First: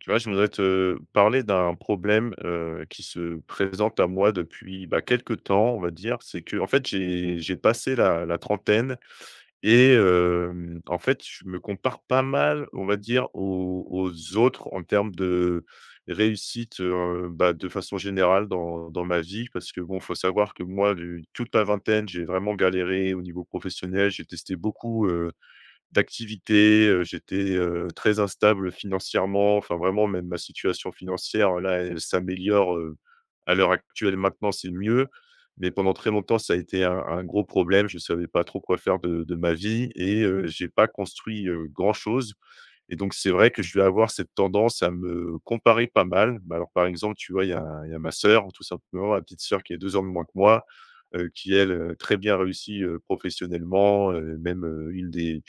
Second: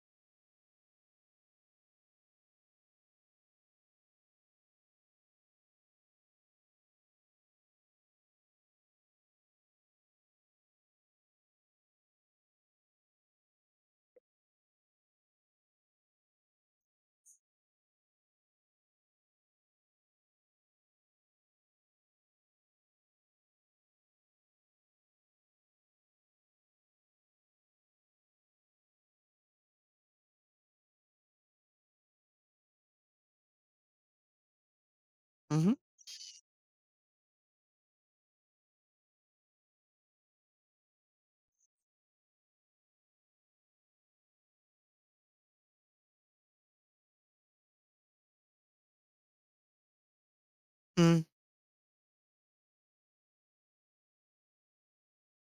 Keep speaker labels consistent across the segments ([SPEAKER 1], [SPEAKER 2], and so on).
[SPEAKER 1] Tu vois, je voudrais te parler d'un problème, qui se présente à moi depuis, bah, quelque temps, on va dire. C'est que, en fait, j'ai passé la trentaine et en fait, je me compare pas mal, on va dire, aux autres en termes de réussite, bah, de façon générale dans ma vie. Parce que bon, faut savoir que moi, du toute la vingtaine, j'ai vraiment galéré au niveau professionnel. J'ai testé beaucoup, d'activité, j'étais, très instable financièrement, enfin vraiment même ma situation financière là, elle s'améliore, à l'heure actuelle maintenant, c'est mieux.
[SPEAKER 2] Mmh
[SPEAKER 1] Mais
[SPEAKER 2] mh.
[SPEAKER 1] pendant très longtemps, ça a été un gros problème, je savais pas trop quoi faire de ma vie et j'ai pas construit, grand chose. Et donc, c'est vrai que je vais avoir cette tendance à me comparer pas mal. Bah, alors, par exemple, tu vois, il y a ma sœur, tout simplement, ma petite sœur qui est 2 ans de moins que moi,
[SPEAKER 2] Mmh.
[SPEAKER 1] qui elle, très bien réussie, professionnellement, même, une des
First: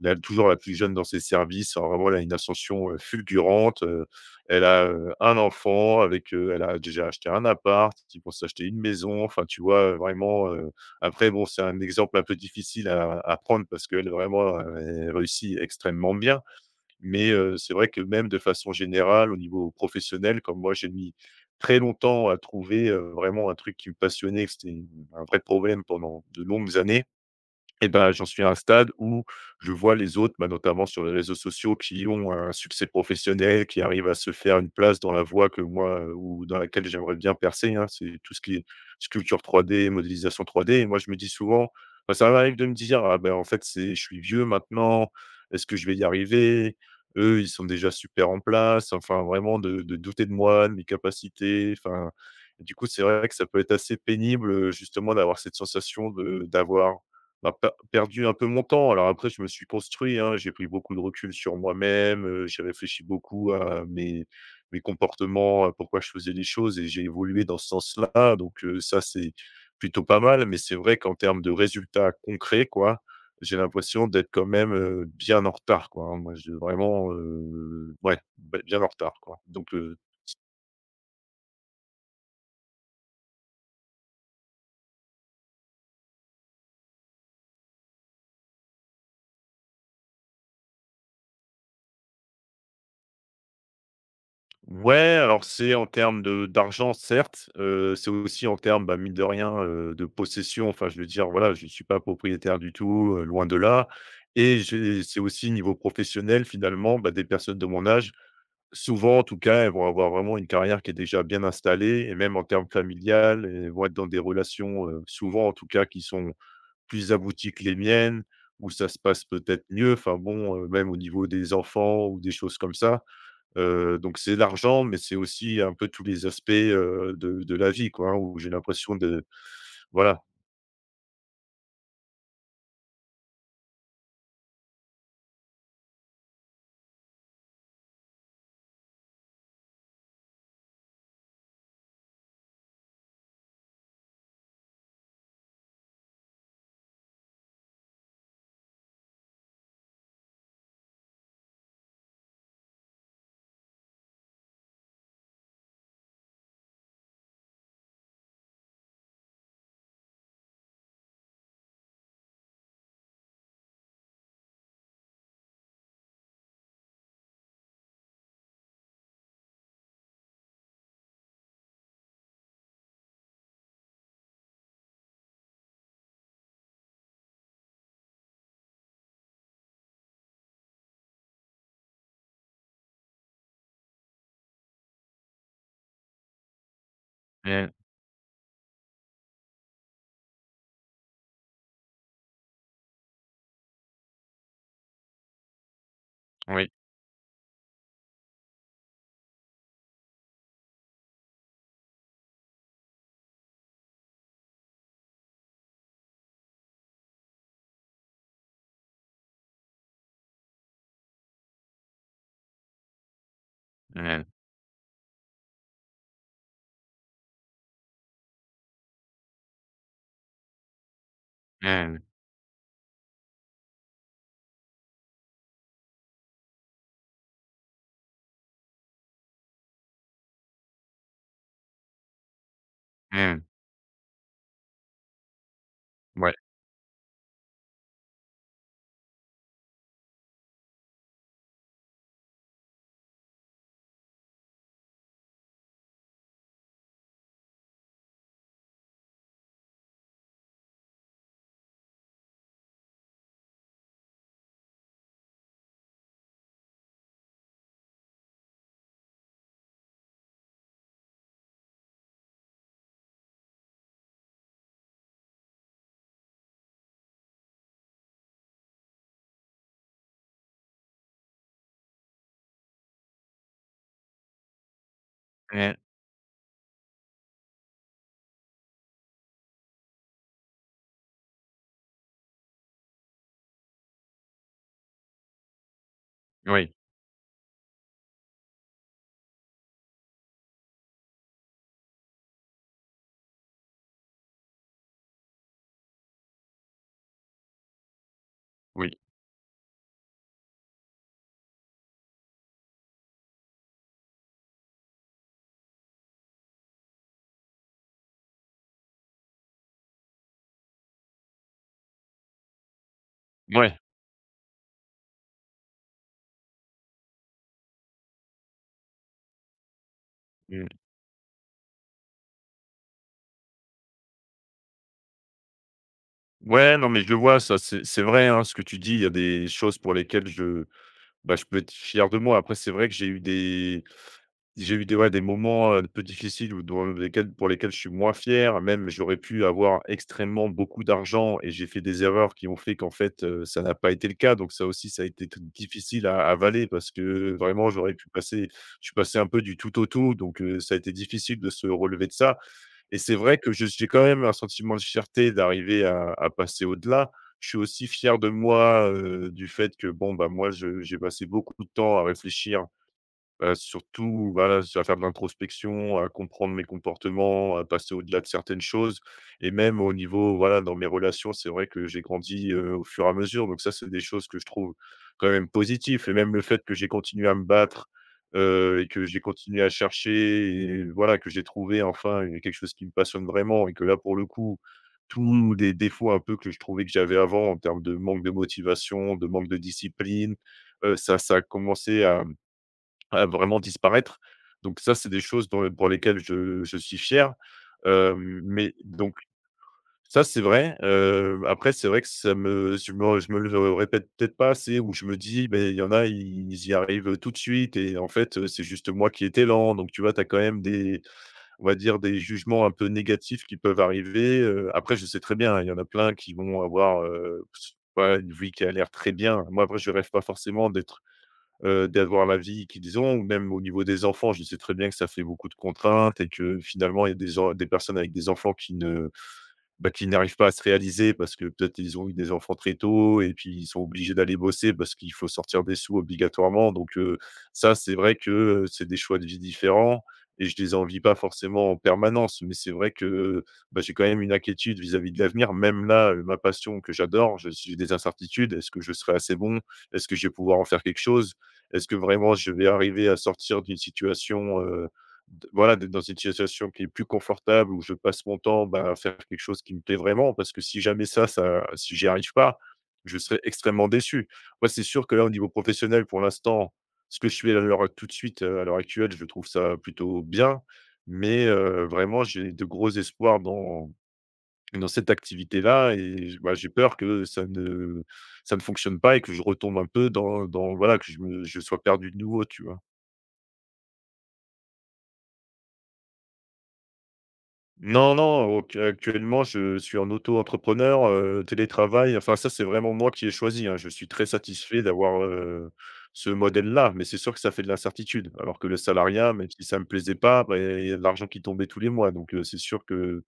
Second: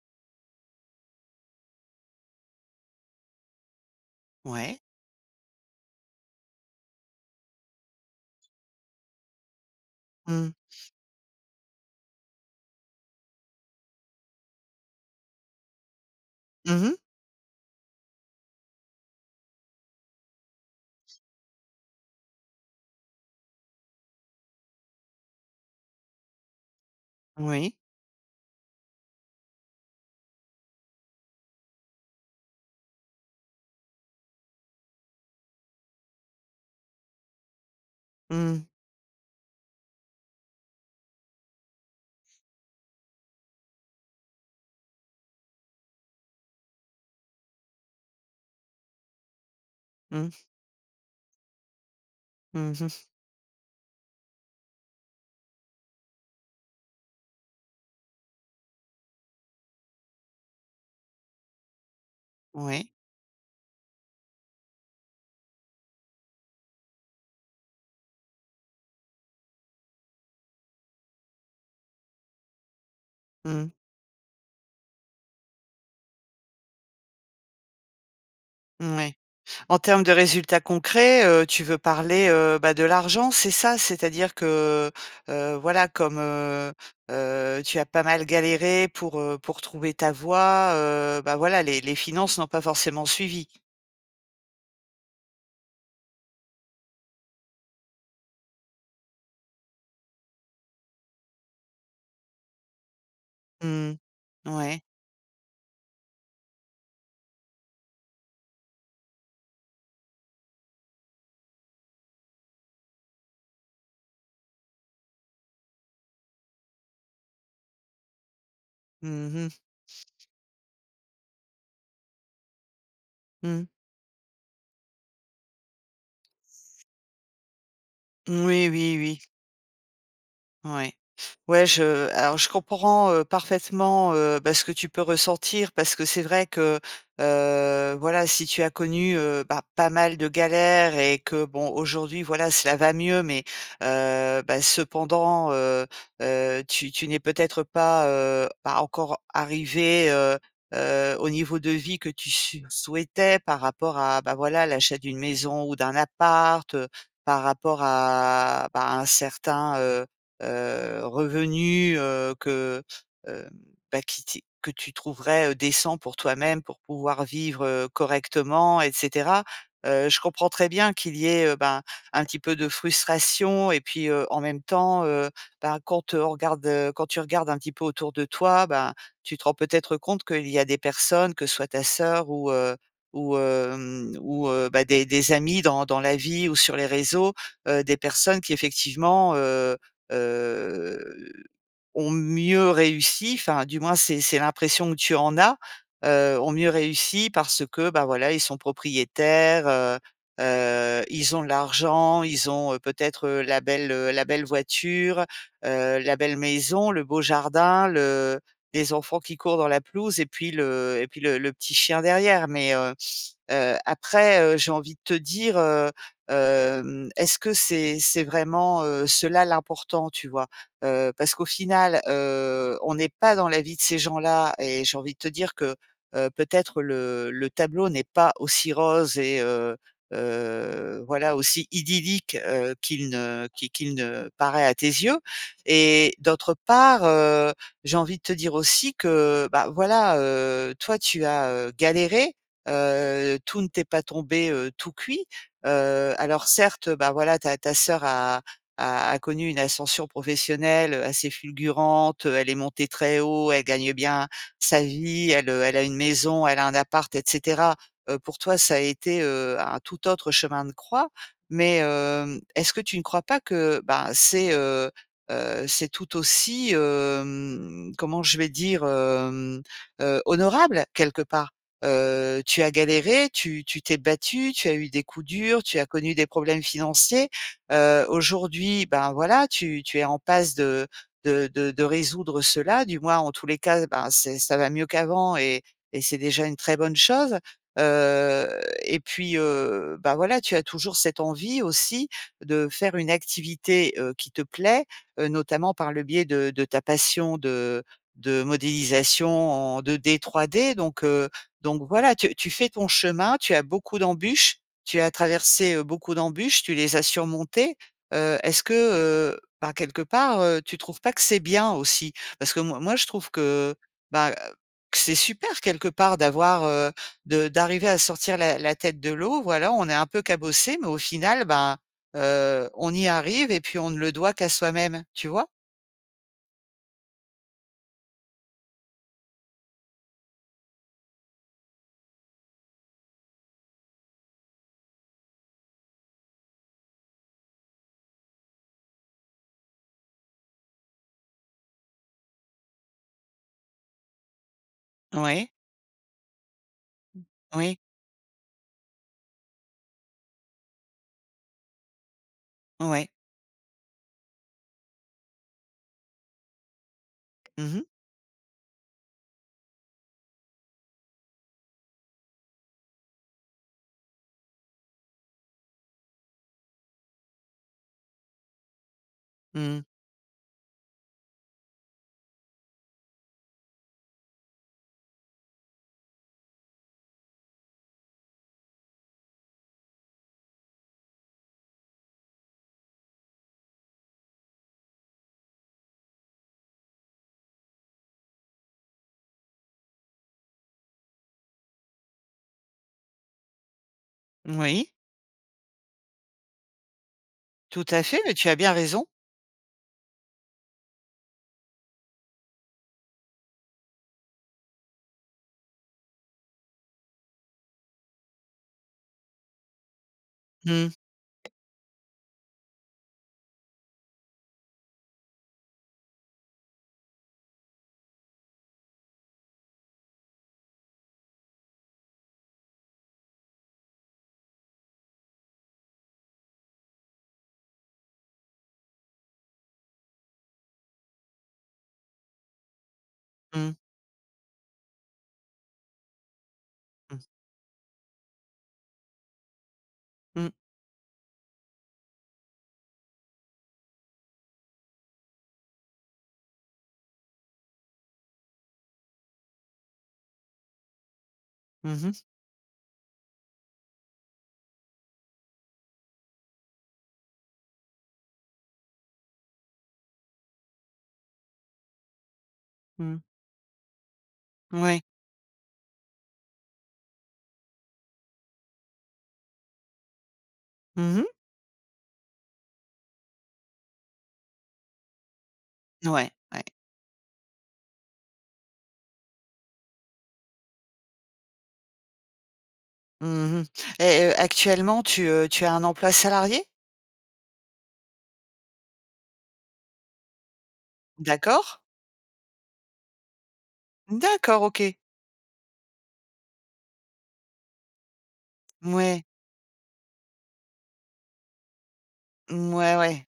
[SPEAKER 1] la toujours la plus jeune dans ses services. Alors vraiment, elle a une ascension, fulgurante, elle
[SPEAKER 2] Ouais.
[SPEAKER 1] a, un enfant avec, elle a déjà acheté un appart, ils vont s'acheter une maison, enfin, tu vois?
[SPEAKER 2] Mmh.
[SPEAKER 1] Vraiment, après bon, c'est un exemple un peu difficile à prendre parce qu'elle vraiment, elle réussit extrêmement bien.
[SPEAKER 2] Mmh mh.
[SPEAKER 1] Mais c'est vrai que même de façon générale, au niveau professionnel, comme moi j'ai mis très longtemps à trouver, vraiment un truc qui me passionnait, que c'était un vrai problème pendant de longues années
[SPEAKER 2] Oui.
[SPEAKER 1] et ben, j'en suis à un stade où je vois les autres, bah, notamment sur les réseaux sociaux, qui ont un succès professionnel, qui arrivent à se faire une place dans la voie que moi, ou dans laquelle j'aimerais bien percer, hein. C'est tout ce qui
[SPEAKER 2] Mmh.
[SPEAKER 1] est sculpture 3D, modélisation 3D et moi je me dis souvent bah, ça m'arrive de me dire: «Ah ben en fait, c'est je suis vieux maintenant, est-ce que je vais y arriver? Eux, ils sont déjà super en place». Enfin vraiment de douter
[SPEAKER 2] Mmh.
[SPEAKER 1] de moi, de mes capacités, enfin,
[SPEAKER 2] Mmh
[SPEAKER 1] du coup, c'est
[SPEAKER 2] mh.
[SPEAKER 1] vrai que ça peut être assez pénible, justement d'avoir cette sensation de d'avoir bah, pe perdu un peu mon temps. Alors après, je me suis construit, hein, j'ai pris beaucoup de recul sur moi-même, j'ai
[SPEAKER 2] Ouais.
[SPEAKER 1] réfléchi beaucoup à mes comportements, à pourquoi je faisais les choses et j'ai évolué dans ce sens-là, donc ça, c'est plutôt pas mal. Mais c'est vrai qu'en termes de résultats concrets, quoi, j'ai
[SPEAKER 2] Mmh.
[SPEAKER 1] l'impression d'être quand même, bien en retard, quoi, hein. Moi, je vraiment, ouais, bien en
[SPEAKER 2] Ouais.
[SPEAKER 1] retard, quoi, donc
[SPEAKER 2] En termes de résultats concrets, tu veux parler, bah, de l'argent, c'est ça? C'est-à-dire que, voilà, comme, tu as pas mal galéré pour trouver ta voie, bah, voilà, les finances n'ont pas forcément suivi?
[SPEAKER 1] Ouais, alors c'est en termes de d'argent certes, c'est aussi en termes, bah, mine de rien, de possession. Enfin, je veux dire, voilà, je ne suis pas propriétaire du tout, loin de là
[SPEAKER 2] Mmh.
[SPEAKER 1] et
[SPEAKER 2] Ouais.
[SPEAKER 1] j'ai c'est aussi niveau professionnel finalement, bah, des personnes de mon âge, souvent en tout cas, elles vont avoir vraiment une carrière qui est déjà bien installée et même en termes familial, elles vont être dans des relations, souvent en tout cas qui sont plus abouties que les miennes, où ça se passe
[SPEAKER 2] Mmh mh.
[SPEAKER 1] peut-être mieux. Enfin bon, même au niveau des enfants ou des choses comme ça.
[SPEAKER 2] Mmh.
[SPEAKER 1] Donc c'est l'argent, mais c'est aussi un peu tous les aspects, de la vie quoi, hein, où j'ai
[SPEAKER 2] Oui,
[SPEAKER 1] l'impression
[SPEAKER 2] oui, oui.
[SPEAKER 1] de voilà.
[SPEAKER 2] Ouais. Ouais, je alors je comprends, parfaitement, bah, ce que tu peux ressentir parce que c'est vrai que, voilà, si tu as connu, bah, pas mal de galères et que bon, aujourd'hui, voilà, cela va mieux mais bah, cependant, tu n'es peut-être pas, bah, encore arrivé au niveau de vie que tu su souhaitais par rapport à, bah, voilà, l'achat d'une maison ou d'un appart, par rapport à, bah, un certain, revenu, que, hem, bah, qui t que tu trouverais, décent pour toi-même pour pouvoir vivre, correctement et cetera. Je comprends très bien qu'il y ait, ben, un petit peu de frustration et puis, en même temps, ben, quand, on regarde, quand tu regardes un petit peu autour de toi, ben, tu te rends peut-être compte qu'il y a des personnes, que ce soit ta sœur ou, ou, bah, des amis dans la vie ou sur les réseaux,
[SPEAKER 1] Mmh.
[SPEAKER 2] des personnes qui effectivement, heu, ont mieux réussi, enfin du moins c'est l'impression que tu en as, ont mieux
[SPEAKER 1] Oui.
[SPEAKER 2] réussi parce que, bah, voilà, ils sont propriétaires, ils ont de l'argent, ils ont, peut-être, la belle voiture, la belle maison, le beau jardin, le les enfants qui courent dans la pelouse et puis le petit chien derrière mais
[SPEAKER 1] Mmh.
[SPEAKER 2] après, j'ai envie de te dire, est-ce que c'est vraiment, cela l'important, tu vois? Parce qu'au
[SPEAKER 1] Mmh.
[SPEAKER 2] final, on n'est pas dans la vie de ces gens-là et j'ai envie de te dire que, peut-être le tableau n'est pas aussi rose et voilà, aussi idyllique,
[SPEAKER 1] Mmh.
[SPEAKER 2] qu'il ne paraît à tes yeux et
[SPEAKER 1] Ouais.
[SPEAKER 2] d'autre part, j'ai envie de te dire aussi que, bah, voilà, toi tu as, galéré. Tout ne t'est pas tombé, tout cuit. Alors certes, bah, voilà, ta sœur a connu une ascension professionnelle, assez fulgurante, elle est montée très haut, elle gagne bien sa vie, elle, elle a une maison, elle a un appart et cetera. Pour toi, ça a été, un tout autre chemin de croix. Mais, est-ce que tu ne crois pas que, ben, c'est tout aussi, comment je vais dire? Honorable quelque part? Tu as galéré, tu t'es battu, tu as eu des coups durs,
[SPEAKER 1] Mmh.
[SPEAKER 2] tu as connu des problèmes financiers. Aujourd'hui, ben, voilà, tu es en passe de de résoudre cela, du moins en tous les cas, ben, c'est ça va mieux qu'avant et c'est déjà une
[SPEAKER 1] Oui.
[SPEAKER 2] très bonne chose. Heu et puis, bah, voilà, tu as toujours cette envie aussi de faire une activité, qui te plaît, notamment par le biais de ta passion de
[SPEAKER 1] Oui.
[SPEAKER 2] modélisation en 2D, 3D donc donc voilà, tu fais ton chemin, tu as beaucoup d'embûches, tu as traversé, beaucoup d'embûches, tu les as surmontées. Est-ce que, ben, quelque part, tu trouves pas que c'est bien aussi? Parce que moi je trouve que,
[SPEAKER 1] Mouais.
[SPEAKER 2] bah, que c'est super quelque part d'avoir, de d'arriver à sortir la tête de l'eau. Voilà, on est un peu
[SPEAKER 1] Mmh.
[SPEAKER 2] cabossé, mais au final, ben, on y arrive et puis on ne le doit qu'à soi-même, tu vois?
[SPEAKER 1] Ouais, non, mais je le vois ça, c'est vrai, hein, ce que tu dis. Il y a des choses pour lesquelles je Bah, je peux être fier de moi. Après, c'est vrai que j'ai eu des ouais, des moments, un peu difficiles ou dans lesquels pour lesquels je suis moins fier. Même, j'aurais pu avoir extrêmement beaucoup d'argent et j'ai fait des erreurs qui ont fait qu'en fait, ça n'a pas été le cas. Donc ça aussi, ça a été t
[SPEAKER 2] Ouais,
[SPEAKER 1] difficile à avaler parce que vraiment,
[SPEAKER 2] oui,
[SPEAKER 1] j'aurais pu passer je suis passé un peu du tout au tout, donc ça a été difficile de se relever de ça. Et
[SPEAKER 2] ouais.
[SPEAKER 1] c'est vrai que je j'ai quand même un sentiment de fierté d'arriver à passer au-delà. Je suis
[SPEAKER 2] Mmh mh.
[SPEAKER 1] aussi fier de moi, du fait que bon, bah, moi je j'ai passé beaucoup de temps à réfléchir. Surtout, voilà, à faire de l'introspection, à comprendre mes comportements, à passer au-delà de certaines choses et même
[SPEAKER 2] Mmh.
[SPEAKER 1] au niveau, voilà, dans mes relations, c'est vrai que j'ai grandi, au fur et à mesure donc ça, c'est des choses que je trouve quand même positives et même le fait que j'ai continué à me battre, et que j'ai continué à chercher et voilà, que j'ai trouvé enfin, quelque chose qui me passionne vraiment et que là, pour le coup, tous les défauts un peu que je trouvais que j'avais avant en termes de manque de motivation, de manque de discipline, ça a commencé à vraiment disparaître. Donc
[SPEAKER 2] Oui,
[SPEAKER 1] ça, c'est des choses dans pour lesquelles je suis fier,
[SPEAKER 2] tout à fait, mais tu as bien
[SPEAKER 1] mais
[SPEAKER 2] raison.
[SPEAKER 1] donc ça, c'est vrai, après c'est vrai que ça me je me je me le répète peut-être pas assez ou je me dis: «Beh, il y en a, ils y arrivent, tout de suite et en fait, c'est juste moi qui étais lent». Donc tu vois, tu as quand même
[SPEAKER 2] Mmh.
[SPEAKER 1] des on va dire des jugements un peu négatifs qui peuvent arriver, après je sais très bien, hein, il y en a plein qui vont avoir, ouais, une vie qui a l'air très bien. Moi, après je rêve pas forcément d'être d'avoir la vie qu'ils ont ou même au niveau des enfants, je sais très bien que ça fait beaucoup de contraintes et que finalement il y a des en des personnes avec des enfants qui ne bah, qu'ils n'arrivent pas à se réaliser parce que peut-être ils ont eu des enfants très tôt et puis ils
[SPEAKER 2] Mmh.
[SPEAKER 1] sont obligés d'aller bosser parce qu'il faut sortir des sous obligatoirement. Donc,
[SPEAKER 2] Mmh.
[SPEAKER 1] ça, c'est vrai que, c'est des choix de vie différents et
[SPEAKER 2] Mmh.
[SPEAKER 1] je les envie pas forcément en permanence. Mais c'est vrai que, bah, j'ai quand même une inquiétude vis-à-vis de l'avenir. Même là, ma passion que j'adore, je j'ai des incertitudes. Est-ce que je serai assez bon? Est-ce que je vais pouvoir en faire quelque chose? Est-ce que
[SPEAKER 2] Mmh
[SPEAKER 1] vraiment je vais arriver à sortir d'une situation, D voilà, d'être dans une situation qui est plus confortable où je passe mon temps, bah, à faire quelque chose qui me plaît vraiment parce que si jamais ça si j'y arrive pas,
[SPEAKER 2] Mmh.
[SPEAKER 1] je
[SPEAKER 2] Mmh.
[SPEAKER 1] serais extrêmement déçu. Moi, c'est
[SPEAKER 2] Ouais.
[SPEAKER 1] sûr que là, au niveau professionnel, pour l'instant, ce que je fais à l'heure tout de suite, à l'heure actuelle, je trouve ça plutôt bien,
[SPEAKER 2] Mmh mh.
[SPEAKER 1] mais vraiment, j'ai de gros espoirs dans cette activité-là et
[SPEAKER 2] Ouais,
[SPEAKER 1] j bah,
[SPEAKER 2] ouais.
[SPEAKER 1] j'ai peur que ça ne fonctionne pas et que je retombe un peu dans voilà, que je me je sois perdu de nouveau, tu vois?
[SPEAKER 2] Mmh mh. Actuellement tu as un emploi salarié?
[SPEAKER 1] Non, non, auc actuellement, je suis en auto-entrepreneur,
[SPEAKER 2] D'accord.
[SPEAKER 1] télétravail, enfin ça, c'est vraiment moi qui ai choisi, hein. Je suis très
[SPEAKER 2] D'accord,
[SPEAKER 1] satisfait
[SPEAKER 2] OK.
[SPEAKER 1] d'avoir, ce modèle-là, mais c'est sûr que ça fait de l'incertitude. Alors que le
[SPEAKER 2] Mouais.
[SPEAKER 1] salariat, même si ça me plaisait pas, bah, il y a de l'argent qui tombait tous les mois, donc c'est sûr
[SPEAKER 2] Mouais,
[SPEAKER 1] que
[SPEAKER 2] ouais.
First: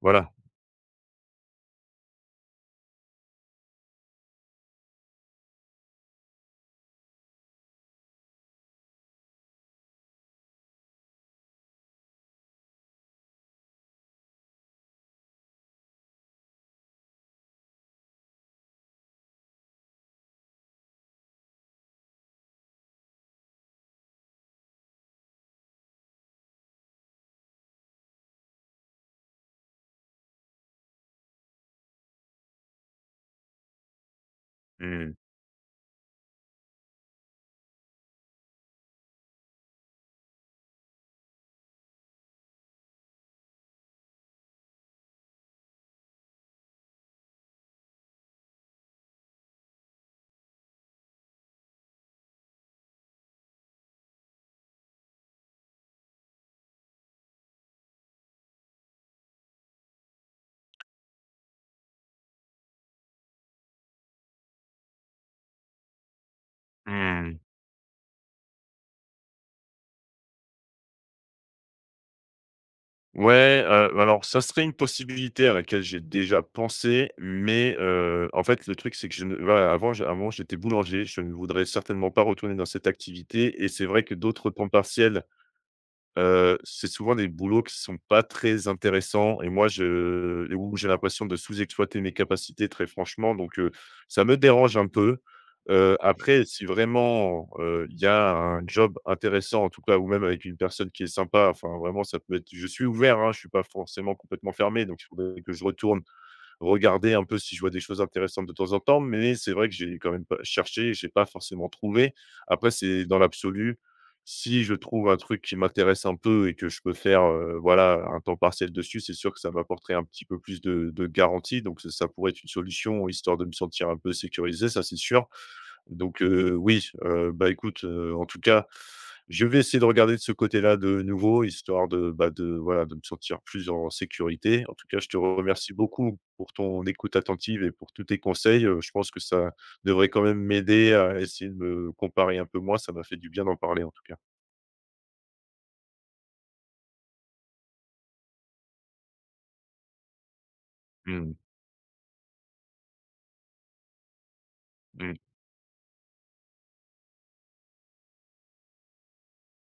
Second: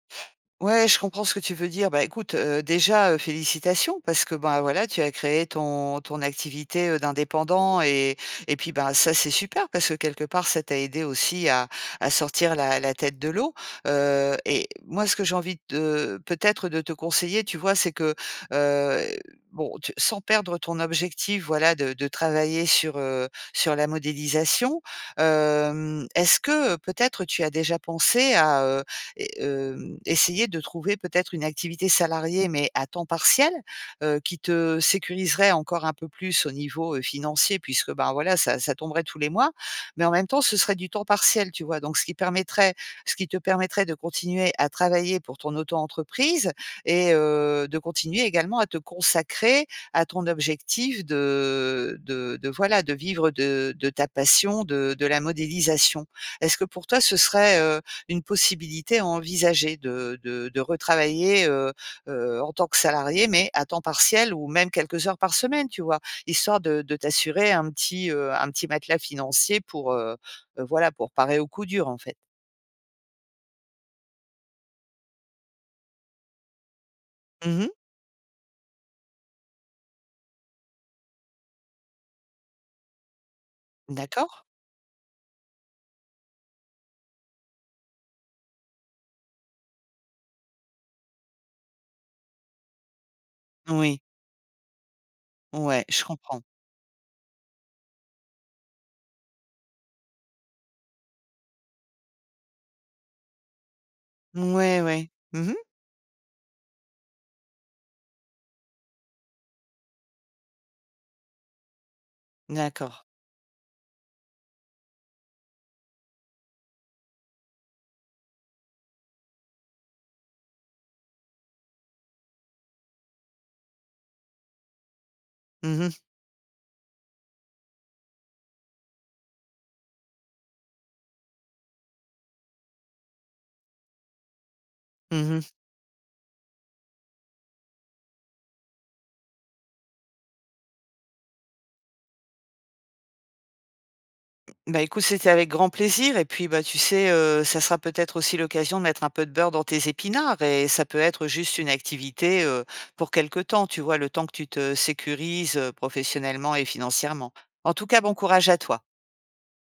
[SPEAKER 1] voilà.
[SPEAKER 2] Ouais, je comprends ce que tu veux dire. Bah, écoute, déjà, félicitations parce que, ben, voilà, tu as créé ton activité, d'indépendant et puis, ben, ça, c'est super parce que quelque part, ça t'a aidé aussi à sortir la tête de l'eau, et moi, ce que j'ai envie de peut-être de te conseiller, tu vois, c'est que, heu, bon, tu sans perdre ton objectif, voilà, de travailler sur, sur la modélisation, est-ce que, peut-être tu as déjà pensé à, essayer de trouver peut-être une activité salariée, mais à temps partiel, qui te
[SPEAKER 1] Mmh.
[SPEAKER 2] sécuriserait encore un peu plus au niveau, financier puisque, ben, voilà, ça tomberait tous les mois, mais en même temps, ce serait du temps partiel, tu vois? Donc ce qui permettrait ce qui te permettrait de continuer à travailler pour ton auto-entreprise et de continuer également à te consacrer à ton objectif de voilà, de vivre de ta passion de la modélisation. Est-ce que pour toi, ce serait, une possibilité à envisager de retravailler, en tant que salarié, mais à temps partiel ou même quelques heures par semaine, tu vois? Histoire de
[SPEAKER 1] Mmh.
[SPEAKER 2] t'assurer un petit matelas financier pour, voilà, pour parer au coup dur, en fait.
[SPEAKER 1] Ouais, alors ça serait une possibilité à laquelle j'ai déjà pensé,
[SPEAKER 2] Mmh.
[SPEAKER 1] mais en fait, le truc, c'est que je ne voilà, avant j avant, j'étais boulanger, je ne voudrais certainement pas retourner dans cette activité et c'est vrai que
[SPEAKER 2] D'accord?
[SPEAKER 1] d'autres temps partiels c'est souvent des boulots qui sont pas très intéressants et moi je et où j'ai l'impression de sous-exploiter mes capacités très franchement donc
[SPEAKER 2] Oui.
[SPEAKER 1] ça me dérange un peu.
[SPEAKER 2] Ouais, je comprends.
[SPEAKER 1] Après si vraiment, il y a un job intéressant en tout cas ou même avec une personne qui est sympa, enfin vraiment ça peut être je suis ouvert, hein, je suis pas forcément complètement
[SPEAKER 2] Ouais,
[SPEAKER 1] fermé donc il
[SPEAKER 2] ouais.
[SPEAKER 1] faudrait
[SPEAKER 2] Mmh.
[SPEAKER 1] que je retourne regarder un peu si je vois des choses intéressantes de temps en temps, mais c'est vrai que j'ai quand même pas cherché, j'ai pas forcément trouvé. Après,
[SPEAKER 2] D'accord.
[SPEAKER 1] c'est dans l'absolu. Si je trouve un truc qui m'intéresse un peu et que je peux faire, voilà, un temps partiel dessus, c'est sûr que ça m'apporterait un petit peu plus de garantie, donc ça pourrait être une solution, histoire de me sentir un peu sécurisé, ça, c'est sûr.
[SPEAKER 2] Mmh mh.
[SPEAKER 1] Donc oui, bah, écoute, en tout cas, je vais essayer de regarder de ce côté-là de nouveau, histoire de, bah, de voilà, de me sentir plus en sécurité. En tout cas, je te
[SPEAKER 2] Mmh.
[SPEAKER 1] remercie beaucoup pour ton écoute attentive et pour tous tes conseils, je pense que ça devrait quand même m'aider à essayer de me comparer un peu moins, ça m'a fait du bien d'en parler en tout cas.
[SPEAKER 2] Bah, écoute, c'était avec grand plaisir et puis, bah, tu sais, ça sera peut-être aussi l'occasion de mettre un peu de beurre dans tes épinards et ça peut être
[SPEAKER 1] Mmh
[SPEAKER 2] juste une activité, pour quelque temps, tu vois? Le temps que tu te sécurises, professionnellement et financièrement. En tout cas, bon courage à toi.